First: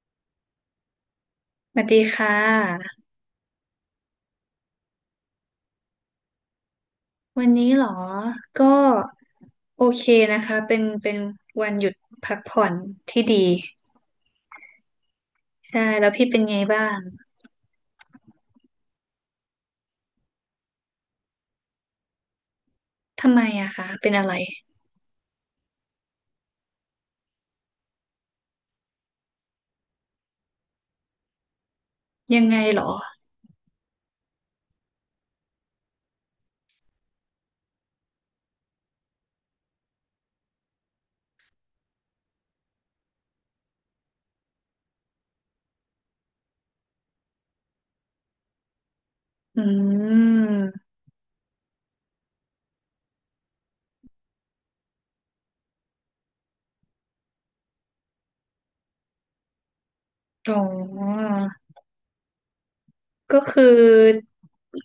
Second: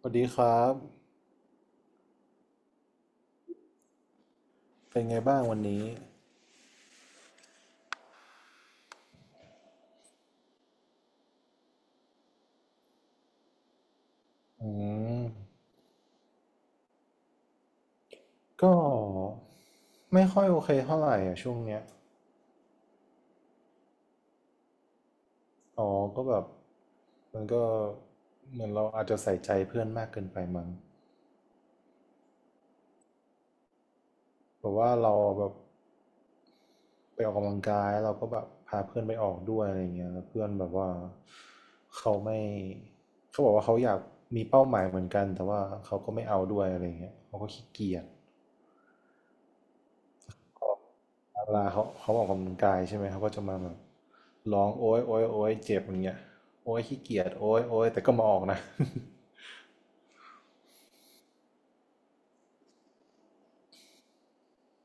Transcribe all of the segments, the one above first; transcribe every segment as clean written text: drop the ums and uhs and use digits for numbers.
สวัสดีครับสวัสดีค่ะเป็นไงบ้างวันนี้วันนี้เหรอก็โอเคนะคะเป็นวันหยุดพักผ่อนที่ดีอืมใช่แล้วพี่เป็นไงบ้างก็ไม่ค่อยโอเคเท่าไหร่อ่ะช่วงเนี้ยทำไมอะคะเป็นอะไรอ๋อก็แบบมันก็เหมือนเราอาจจะใส่ใจเพื่อนมากเกินไปมั้งยังไงเหรอแบบว่าเราแบบไปออกกำลังกายเราก็แบบพาเพื่อนไปออกด้วยอะไรเงี้ยแล้วเพื่อนแบบว่าเขาไม่เขาบอกว่าเขาอยากมีเป้าหมายเหมือนกันแต่ว่าเขาก็ไม่เอาด้วยอะไรเงี้ยเขาก็ขี้เกียจ อืมเวลาเขาออกกำลังกายใช่ไหมเขาก็จะมาแบบร้องโอ๊ยโอ๊ยโอ๊ยเจ็บอย่างเงี้ยโอ๊ยขี้เกียจโอ๊ยโอ๊ยแต่ก็มาออกนะ อ๋อก็คือ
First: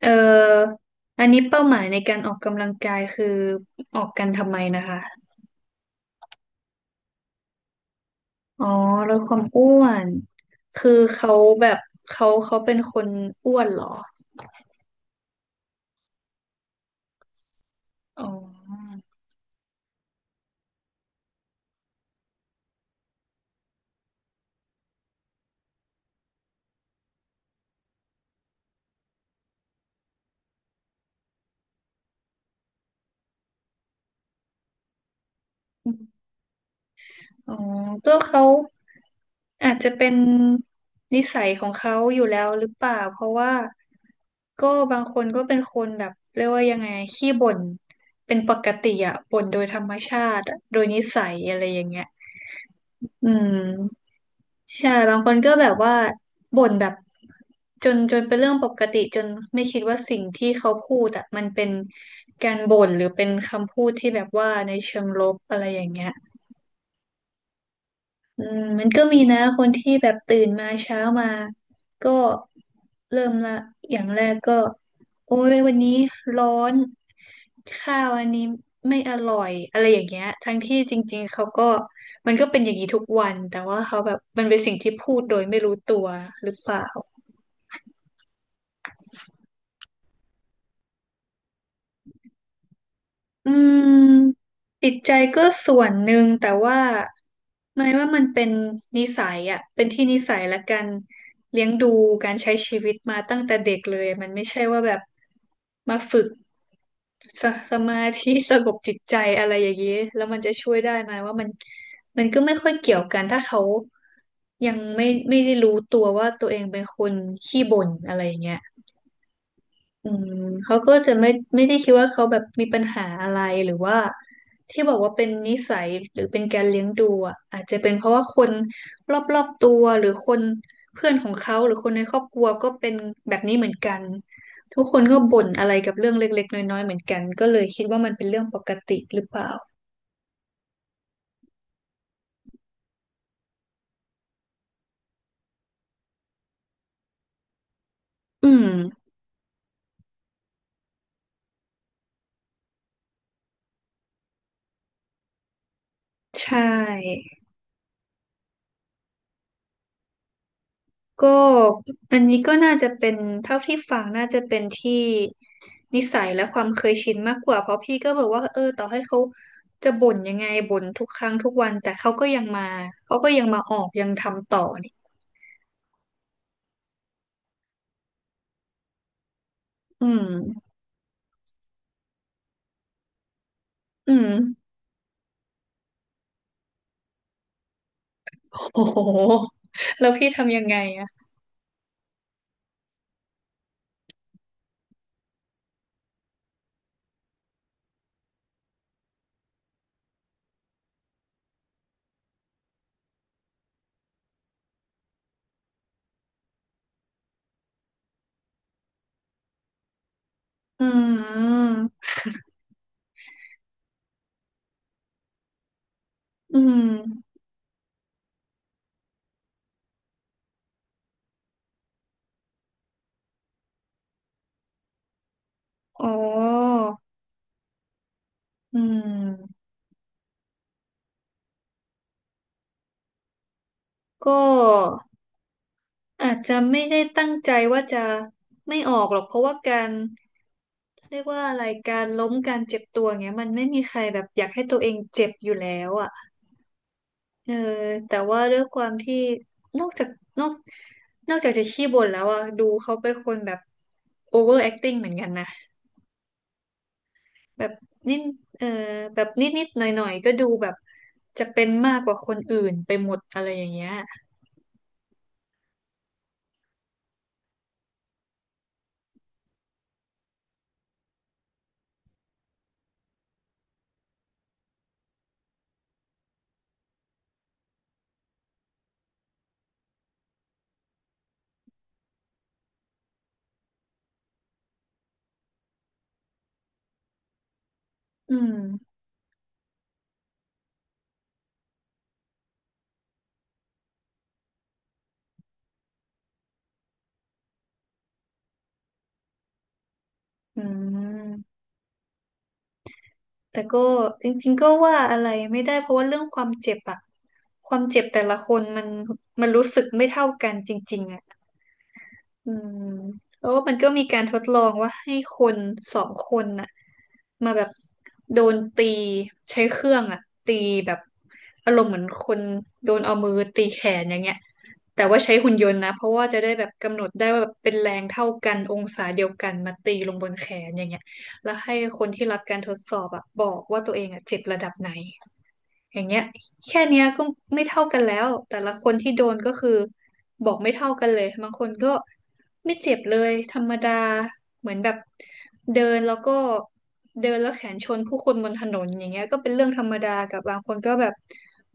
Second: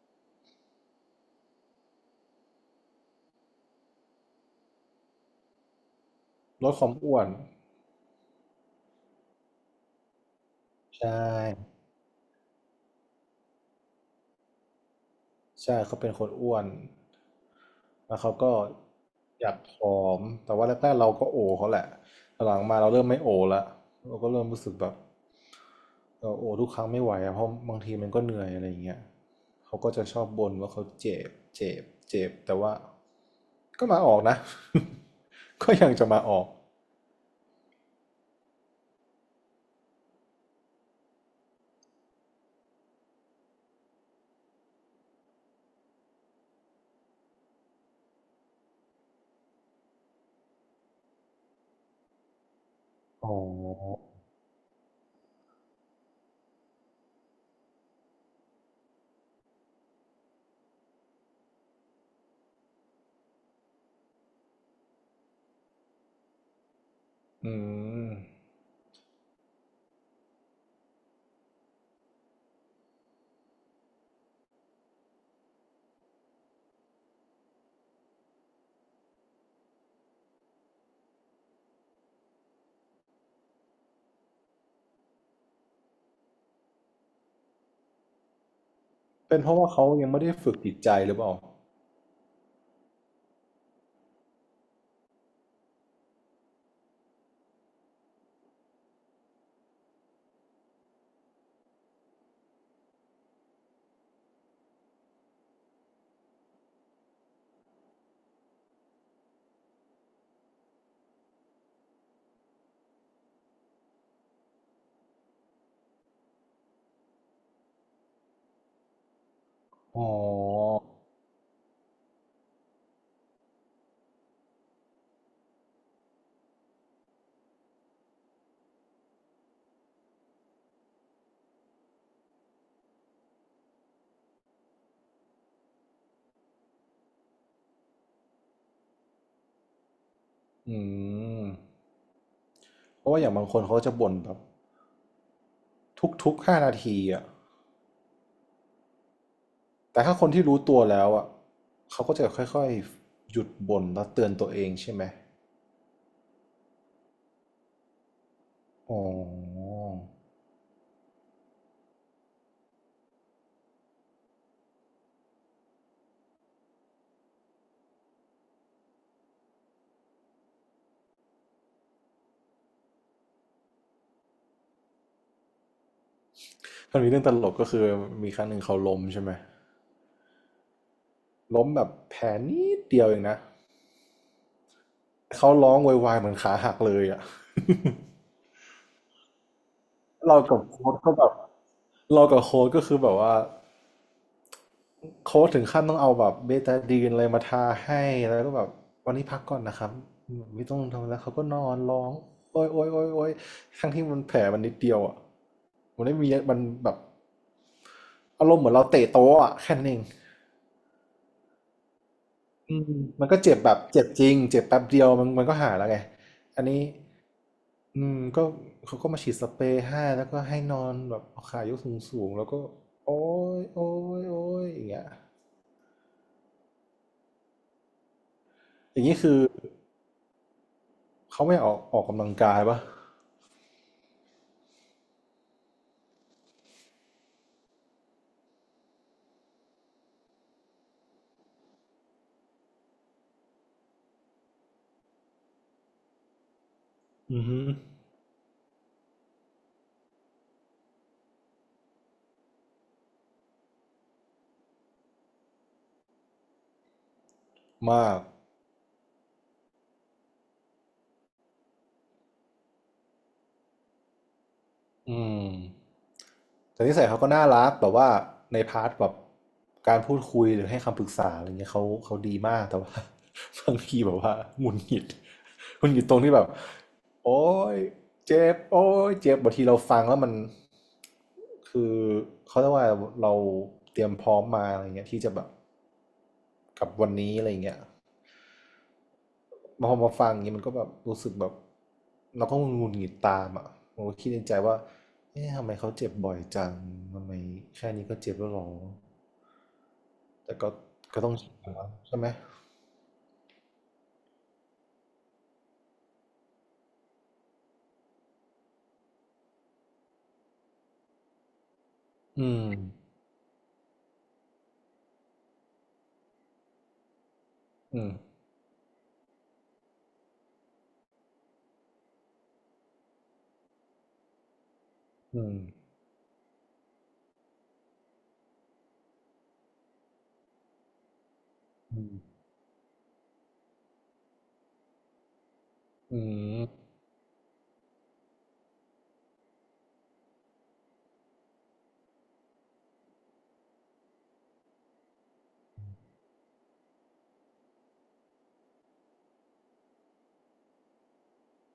เอ่ออันนี้เป้าหมายในการออกกำลังกายคือออกกันทำไมนะคะ ลดความอ้วนอ๋อลดความอ้วนคือใช่ เขาแบบเขาเป็นคนอ้วนเหรอใช่เขาเป็นคนอ้วนแล้วอ๋อ เขาก็อยากผอมแต่ว่าแรกๆเราก็โอเขาแหละหลังๆมาเราเริ่มไม่โอละเราก็เริ่มรู้สึกแบบเราโอทุกครั้งไม่ไหวอะเพราะบางทีมันก็เหนื่อยอะไรอย่างเงี้ยเขาก็จะชอบบ่นว่าเขาเจ็บเจ็บเจ็บแต่ว่าก็มาออกนะ ก็ยังจะมาออกอ๋อก็เขาอาจจะเป็นนิสัยของเขาอยู่แล้วหรือเปล่า เพราะว่าก็บางคนก็เป็นคนแบบเรียกว่ายังไงขี้บ่นเป็นปกติอะบ่นโดยธรรมชาติอะโดยนิสัยอะไรอย่างเงี้ยอือ๋มอใช่บางคนก็แบบว่าบ่นแบบจนเป็นเรื่องปกติจนไม่คิดว่าสิ่งที่เขาพูดอะมันเป็นการบ่นหรือเป็นคำพูดที่แบบว่าในเชิงลบอะไรอย่างเงี้ย อืมอืมมันก็มีนะคนที่แบบตื่นมาเช้ามาก็เริ่มละอย่างแรกก็โอ้ยวันนี้ร้อนข้าวอันนี้ไม่อร่อยอะไรอย่างเงี้ยทั้งที่จริงๆเขาก็มันก็เป็นอย่างนี้ทุกวันแต่ว่าเขาแบบมันเป็นสิ่งที่พูดโดยไม่รู้ตัวหรือเปล่า เป็นเพราะว่าเขายังไม่ได้ฝึกจิตใจหรือเปล่าอืมจิตใจก็ส่วนหนึ่งแต่ว่าไม่ว่ามันเป็นนิสัยอ่ะเป็นที่นิสัยและการเลี้ยงดูการใช้ชีวิตมาตั้งแต่เด็กเลยมันไม่ใช่ว่าแบบมาฝึกสสมาธิสงบจิตใจอะไรอย่างนี้แล้วมันจะช่วยได้ไหมว่ามันมันก็ไม่ค่อยเกี่ยวกันถ้าเขายังไม่ได้รู้ตัวว่าตัวเองเป็นคนขี้บ่นอะไรอย่างเงี้ย อ๋ออืมเขาก็จะไม่ไม่ได้คิดว่าเขาแบบมีปัญหาอะไรหรือว่าที่บอกว่าเป็นนิสัยหรือเป็นการเลี้ยงดูอ่ะอาจจะเป็นเพราะว่าคนรอบตัวหรือคนเพื่อนของเขาหรือคนในครอบครัวก็เป็นแบบนี้เหมือนกันทุกคนก็บ่นอะไรกับเรื่องเล็กๆน้อยๆเหมือนกันก็เลยคิดว่ามันเป็นเรื่องปกติหรือเปล่าอืม เพราะว่าอย่างบางคนเขาจะบ่นแบบทุกๆ5 นาทีอ่ะอืมแต่ถ้าคนที่รู้ตัวแล้วอ่ะเขาก็จะค่อยๆ หยุดบ่นแล้วเตือนตัวเองใช่ไหมใช่ อ๋อก็อันนี้ก็น่าจะเป็นเท่าที่ฟังน่าจะเป็นที่นิสัยและความเคยชินมากกว่าเพราะพี่ก็บอกว่าเออต่อให้เขาจะบ่นยังไงบ่นทุกครั้งทุกวันแต่เขาก็ยังมาเขาก็ยังมาออกยังทำต่อนี่มันมีเรื่องตลกก็คือมีครั้งหนึ่งเขาล้มใช่ไหม อืมล้มแบบแผลนิดเดียวเองนะอืมเขาร้องโวยวายเหมือนขาหักเลยอ่ะโอ้โหแล้วพี่เราทำกัยับงไงโค้ดอะก็แบบเรากับโค้ชก็คือแบบว่า โค้ชถึงขั้นต้องเอาแบบเบตาดีนอะไรมาทาให้แล้วก็แบบวันนี้พักก่อนนะครับไม่ต้องทำแล้วเขาก็นอนร้องโอ๊ยโอ๊ยโอ๊ยโอ๊ยทั้งที่มันแผลมันนิดเดียวอ่ะมันไม่มีมันแบบอารมณ์เหมือนเราเตะโต๊ะอ่ะแค่นั้นเองอืมอืมมันก็เจ็บแบบเจ็บจริงเจ็บแป๊บเดียวมันก็หายแล้วไงอือันนี้มอืมก็เขาก็มาฉีดสเปรย์ให้แล้วก็ให้นอนแบบเอาขายกสูงสูงแล้วก็โอ้ยโอ้ยโอ้ยอย่างเงี้ยอ๋ออือย่างนี้คือ มเขาไม่ออกกำลังกายปะก็อาจจะไม่ได้ตั้งใจว่าจะไม่ออกหรอกเพราะว่าการ เรียกว่าอะไรการล้มการเจ็บตัวเงี้ยมันไม่มีใครแบบอยากให้ตัวเองเจ็บอยู่แล้วอ่ะอือเออฮึแต่ว่าด้วยความที่นอกจากนอกนอกจากจะขี้บ่นแล้วอ่ะดูเขาเป็นคนแบบ over acting เหมือนกันนะแบบมานิกดเออแบบนิดหน่อยหน่อยๆก็ดูแบบจะเป็นมากกว่าคนอื่นไปหมดอะไรอย่างเงี้ยอืมแต่นิสัยเขาก็น่ารักแบบว่าในพาร์ทแบบการพูดคุยหรือให้คำปรึกษาอะไรเงี้ยเขาดีมากแต่ว่า บางทีแบบว่าหงุดหงิดหงุดหงิดตรงที่แบบโอ๊ยเจ็บโอ๊ยเจ็บบางทีเราฟังแล้วมันคือเขาเรียกว่าเราเตรียมพร้อมมาอะไรเงี้ยที่จะแบบกับวันนี้อะไรเงี้ย อืมพอมาฟังอย่างนี้มันก็แบบรู้สึกแบบเราก็งุนหงิดตามอ่ะผมก็คิดในใจว่าเอ๊ะทำไมเขาเจ็บบ่อยจังทำไมแค่นี้ก็เจ็บแล้วหรอแต่อืก็ก็ต้องชิม นแใช่ไหมแต่ก็จริงๆก็ว่าอะไรไม่ได้เพราะว่าเรื่องความเจ็บอะความเจ็บแต่ละคนมันมันรู้สึกไม่เท่ากันจริงๆอะ อือืมมแล้วมันก็มีการทดลองว่าให้คนสองคนน่ะมาแบบอืมโดนตีใช้เครื่องอ่ะตีแบบอารมณ์เหมือนคนโดนเอามือตีแขนอย่างเงี้ยแต่ว่าใช้อืหุ่นมยนต์นะเพราะว่าจะได้แบบกำหนดได้ว่าแบบเป็นแรงเท่ากันองศาเดียวกันมาตีลงบนแขนอย่างเงี้ยแล้วให้คอืนที่รัมบการทดสอบอ่ะบอกว่าตัวเองอ่ะเจ็บระดับไหน อย่างเงี้อืยมแค่เนี้ยก็ไม่เท่ากันแล้วแต่ละคนที่โดนก็คือบอกไม่เท่ากันเลยบางคนก็ไม่เจ็บเลยธรรมดาเหมือนแบบเดินแล้วก็เดินแล้วแขนชนผู้คนบนถนนอย่างเงี้ยก็เป็นเรื่องธรรมดากับบางคนก็แบบ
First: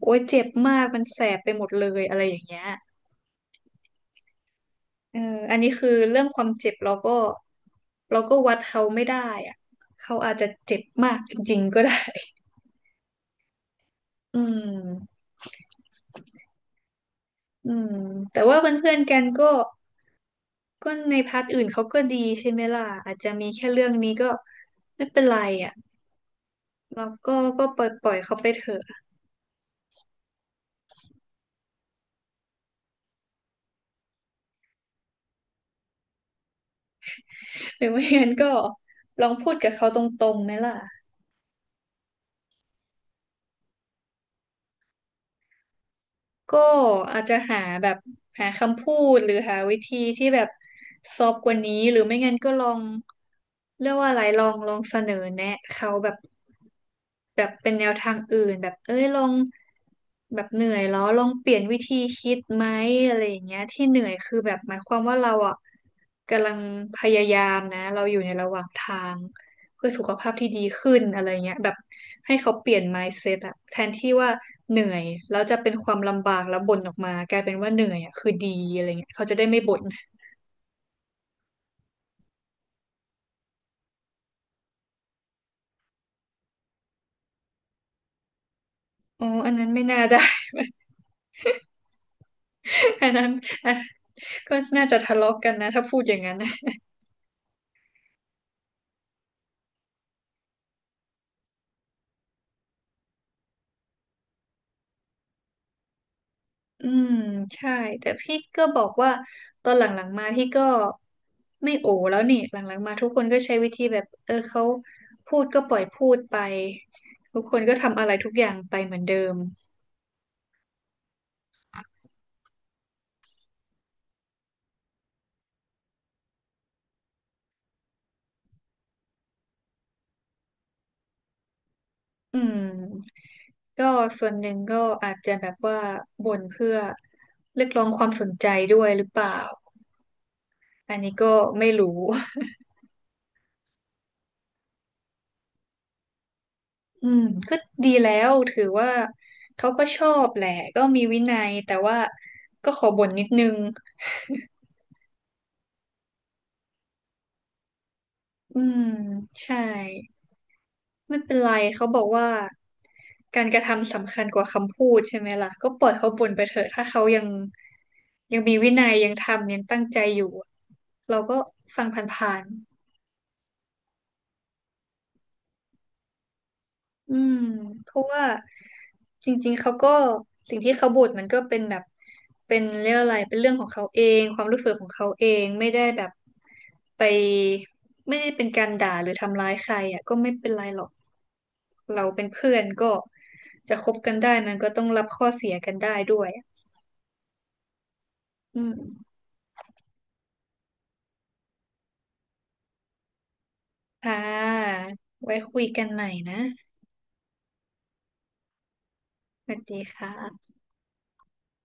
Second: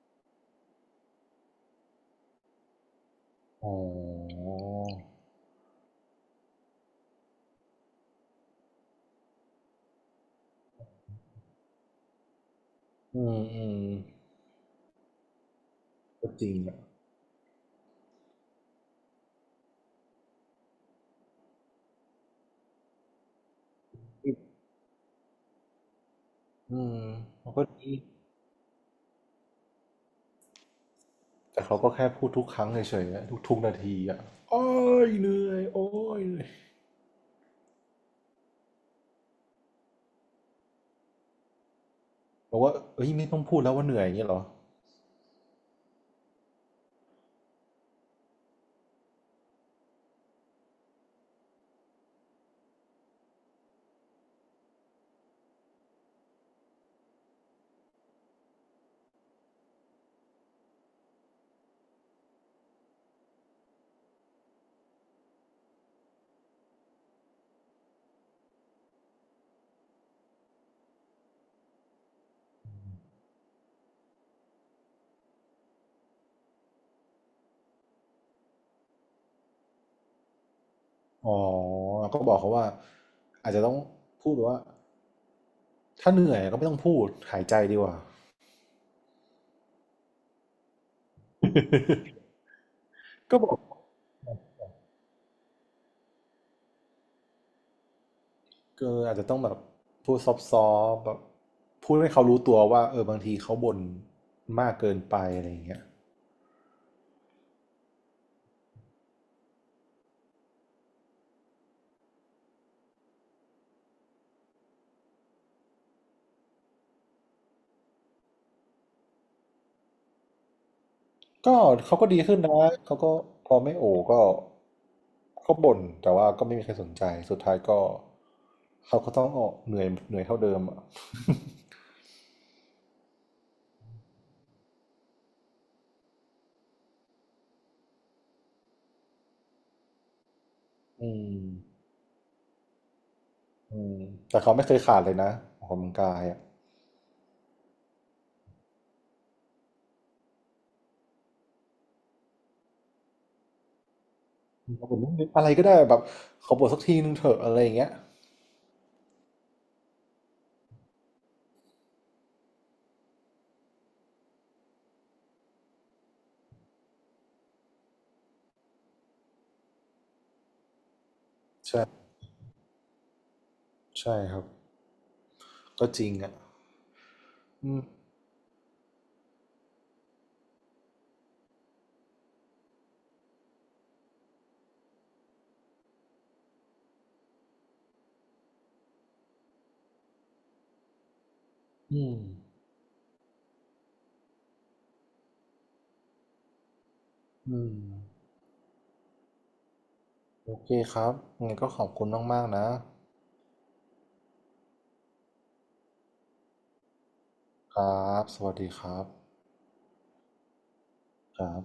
โอ๊ยเจ็บมากมันแสบไปหมดเลยอะไรอย่างเงี้ยอ๋อเอออันนี้คือเรื่องความเจ็บเราก็เราก็วัดเขาไม่ได้อะเขาอาจจะเจ็บมากจริงๆก็ได้ อืมอืมอืมก็จริงอ่ะอืมแต่ว่าเพื่อนๆกันก็ ก็ในพาร์ทอื่นเขาก็ดีใช่ไหมล่ะอาจจะมีแค่เรื่องนี้ก็ไม่เป็นไรอ่ะอืมเราก็มันก็ก็ปล่อยดีปล่อยเขาไปเถอะแต่เขาก็แค่พูดทุกครั้งเฉยๆนะทุกๆนาทีอ่ะโอ้ยเหนื่อยโอ้ยเหนื่อย หรือไม่งั้นก็ลองพูดกับเขาตรงๆไหมล่ะ บอกว่าเอ้ยไม่ต้องพูดแล้วว่าเหนื่อยอย่างนี้เหรอก็อาจจะหาแบบหาคำพูดหรือหาวิธีที่แบบซอฟต์กว่านี้หรือไม่งั้นก็ลองเรียกว่าอะไรลองเสนอแนะเขาแบบแบบเป็นแนวทางอื่นแบบเอ้ยลองแบบเหนื่อยแล้วลองเปลี่ยนวิธีคิดไหมอะไรอย่างเงี้ยที่เหนื่อยคือแบบหมายความว่าเราอ่ะกำลังพยายามนะเราอยู่ในระหว่างทาง เพื่อสุขภาพที่ดีขึ้นอะไรเงี้ยแบบให้เขาเปลี่ยน mindset อะแทนที่ว่าเหนื่อยแล้วจะเป็นความลำบากแล้วบ่นออกมากลายเป็นว่าเหนื่อยอะคือดีอะไรเงี้ยเขาจะได้ไม่บ่นอ๋อก็บอกเขาว่าอาจจะต้องพูดว่าถ้าเหนื่อยก็ไม่ต้องพูดหายใจดีกว่า อ๋ออันนั้นไม่น่าได้ อันนั้นก็บอกอ่ะก็น่าจะทะเลาะกันนะถ้าพูดอย่างนั้น นะเอออาจจะต้องแบบพูดซอฟต์ๆแบบพูดให้เขารู้ตัวว่าเออบางทีเขาบ่นมากเกินไปอะไรอย่างเงี้ยอืมใช่แต่พี่ก็บอกว่าตอนหลังๆมาพี่ก็ไม่โอแล้วนี่หลังๆมาทุกคนก็ใช้วิธีแบบเออเขาพูดก็ปล่อยพูดไปทุกคนก็ทำอะไรทุกอย่างไปเหมือนเดิมก็เขาก็ดีขึ้นนะเขาก็พอไม่โอก็เขาบ่นแต่ว่าก็ไม่มีใครสนใจสุดท้ายก็เขาก็ต้องออกเหนื่อยเท่าเดิมอ่ะอืม ก็ส่วนหนึ่งก็อาจจะแบบว่าบ่นเพื่อเรียกร้องความสนใจด้วยหรือเปล่าอันอืนี้ก็ม ไม่รู้ อืมแต่เขาไม่เคยขาดเลยนะออกกำลังกายอ่ะอืมก็ดีแล้วถือว่าเขาก็ชอบแหละก็มีวินัยแต่ว่าก็ขอบ่นนิดนึงเขาบอกว่าอะไรก็ได้แบบขอปวดสักทีนึงเถอะอะไรอย่างเงี้ยอืมใช่ไม่เป็นไรเขาบอกว่าการกระทำสำคัญกว่าคำพูดใช่ไหมล่ะก็ปล่อยเขาบ่นไปเถอะถ้าเขายังยังมีวินัยยังทำยังตั้งใจอยู่เราก็ฟังผ่านๆ ใช่ครับก็จริงอ่ะอืมอืมเพราะว่าจริงๆเขาก็สิ่งที่เขาบ่นมันก็เป็นแบบเป็นเรื่องอะไรเป็นเรื่องของเขาเองความรู้สึกของเขาเองไม่ได้แบบไปไม่ได้เป็นการด่าหรือทำร้ายใครอ่ะก็ไม่เป็นไรหรอกอืเรามเป็นเพื่อนก็จะคบกันได้มันก็ต้องรับข้อเสียกันได้ด้วยอะอืมอืมโอเคครับงั้นก็ขอบคุณมากๆนะค่ะไว้คุยกันใหม่นะครับสวัสดีครับสวัสดีค่ะครับ